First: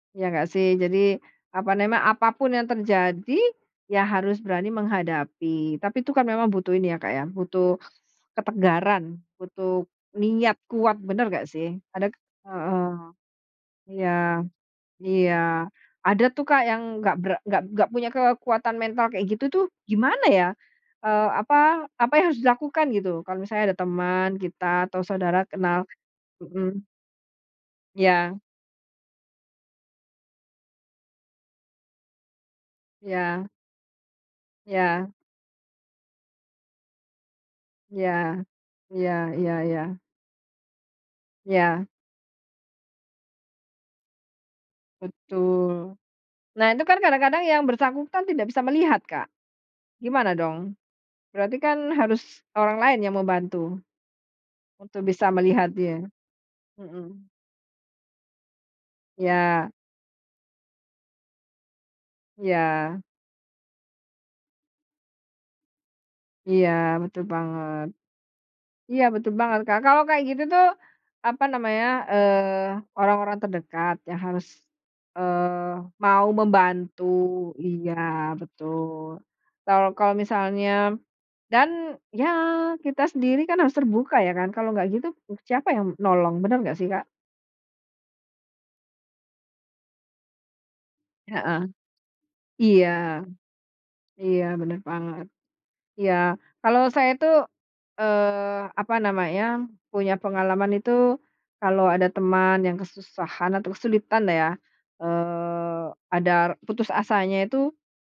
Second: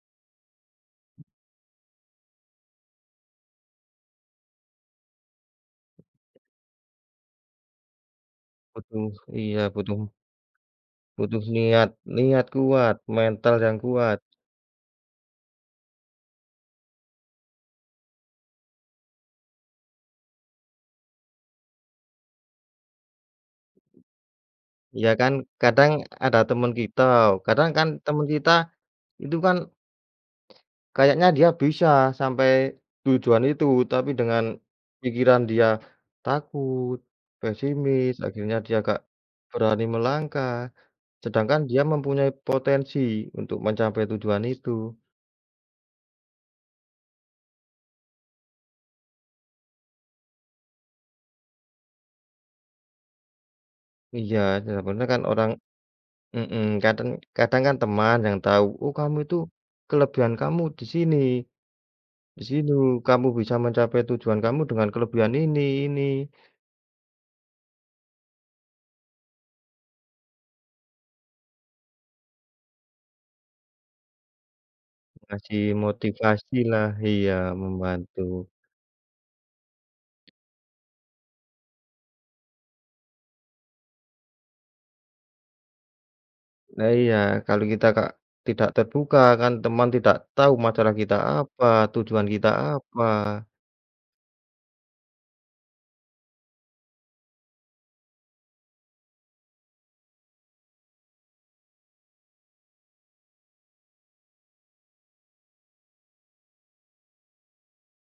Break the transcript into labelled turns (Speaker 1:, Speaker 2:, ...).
Speaker 1: Ya nggak sih, jadi, apa nema apapun yang terjadi, ya harus berani menghadapi, tapi itu kan memang butuh ini ya Kak ya, butuh
Speaker 2: Betul.
Speaker 1: ketegaran.
Speaker 2: Iya,
Speaker 1: Butuh
Speaker 2: butuh.
Speaker 1: niat kuat, benar,
Speaker 2: Butuh
Speaker 1: nggak sih?
Speaker 2: niat,
Speaker 1: Ada
Speaker 2: niat
Speaker 1: heeh.
Speaker 2: kuat, mental yang
Speaker 1: Iya
Speaker 2: kuat.
Speaker 1: iya. Ada tuh Kak yang nggak ber nggak nggak punya kekuatan mental kayak gitu tuh, gimana ya, eee, apa apa yang harus dilakukan gitu, kalau misalnya ada teman kita, atau
Speaker 2: Ya kan,
Speaker 1: saudara kenal?
Speaker 2: kadang ada teman
Speaker 1: Mhm.
Speaker 2: kita, kadang kan teman
Speaker 1: Ya.
Speaker 2: kita, itu kan kayaknya dia bisa sampai tujuan
Speaker 1: Ya.
Speaker 2: itu, tapi dengan
Speaker 1: Ya.
Speaker 2: pikiran dia, takut, pesimis,
Speaker 1: Ya.
Speaker 2: akhirnya dia nggak
Speaker 1: Iya iya
Speaker 2: berani
Speaker 1: iya.
Speaker 2: melangkah. Sedangkan dia
Speaker 1: Iya.
Speaker 2: mempunyai potensi untuk mencapai tujuan itu.
Speaker 1: Betul. Nah, itu kan kadang-kadang yang bersangkutan tidak bisa melihat Kak, gimana dong, berarti kan harus orang lain yang membantu.
Speaker 2: Iya,
Speaker 1: Untuk
Speaker 2: sebenarnya kan
Speaker 1: bisa
Speaker 2: orang
Speaker 1: melihat dia.
Speaker 2: mhm, kadang
Speaker 1: Mhm.
Speaker 2: kadang kan teman yang tahu, "Oh, kamu itu,
Speaker 1: Iya.
Speaker 2: kelebihan kamu di sini. Di sini.
Speaker 1: Iya.
Speaker 2: Kamu bisa mencapai tujuan kamu dengan kelebihan ini ini."
Speaker 1: Iya, betul banget. Iya, betul banget Kak. Kalau kayak gitu tuh, apa namanya, eee, orang-orang terdekat yang harus,
Speaker 2: Kasih
Speaker 1: eee, mau
Speaker 2: motivasi lah
Speaker 1: membantu
Speaker 2: iya,
Speaker 1: iya,
Speaker 2: membantu.
Speaker 1: betul. Kal kalau misalnya dan ya kita sendiri kan harus terbuka ya kan. Kalau nggak gitu, siapa yang menolong, benar nggak sih
Speaker 2: Lah
Speaker 1: Kak?
Speaker 2: iya. Kalau kita nggak, tidak terbuka, kan teman tidak tahu masalah kita
Speaker 1: Heeh.
Speaker 2: apa, tujuan kita
Speaker 1: Iya.
Speaker 2: apa.
Speaker 1: Iya, benar banget. Iya. Kalau saya itu, eee, apa namanya, punya pengalaman itu, kalau ada teman yang kesusahan atau kesulitan lah ya. Eee, ada putus asanya itu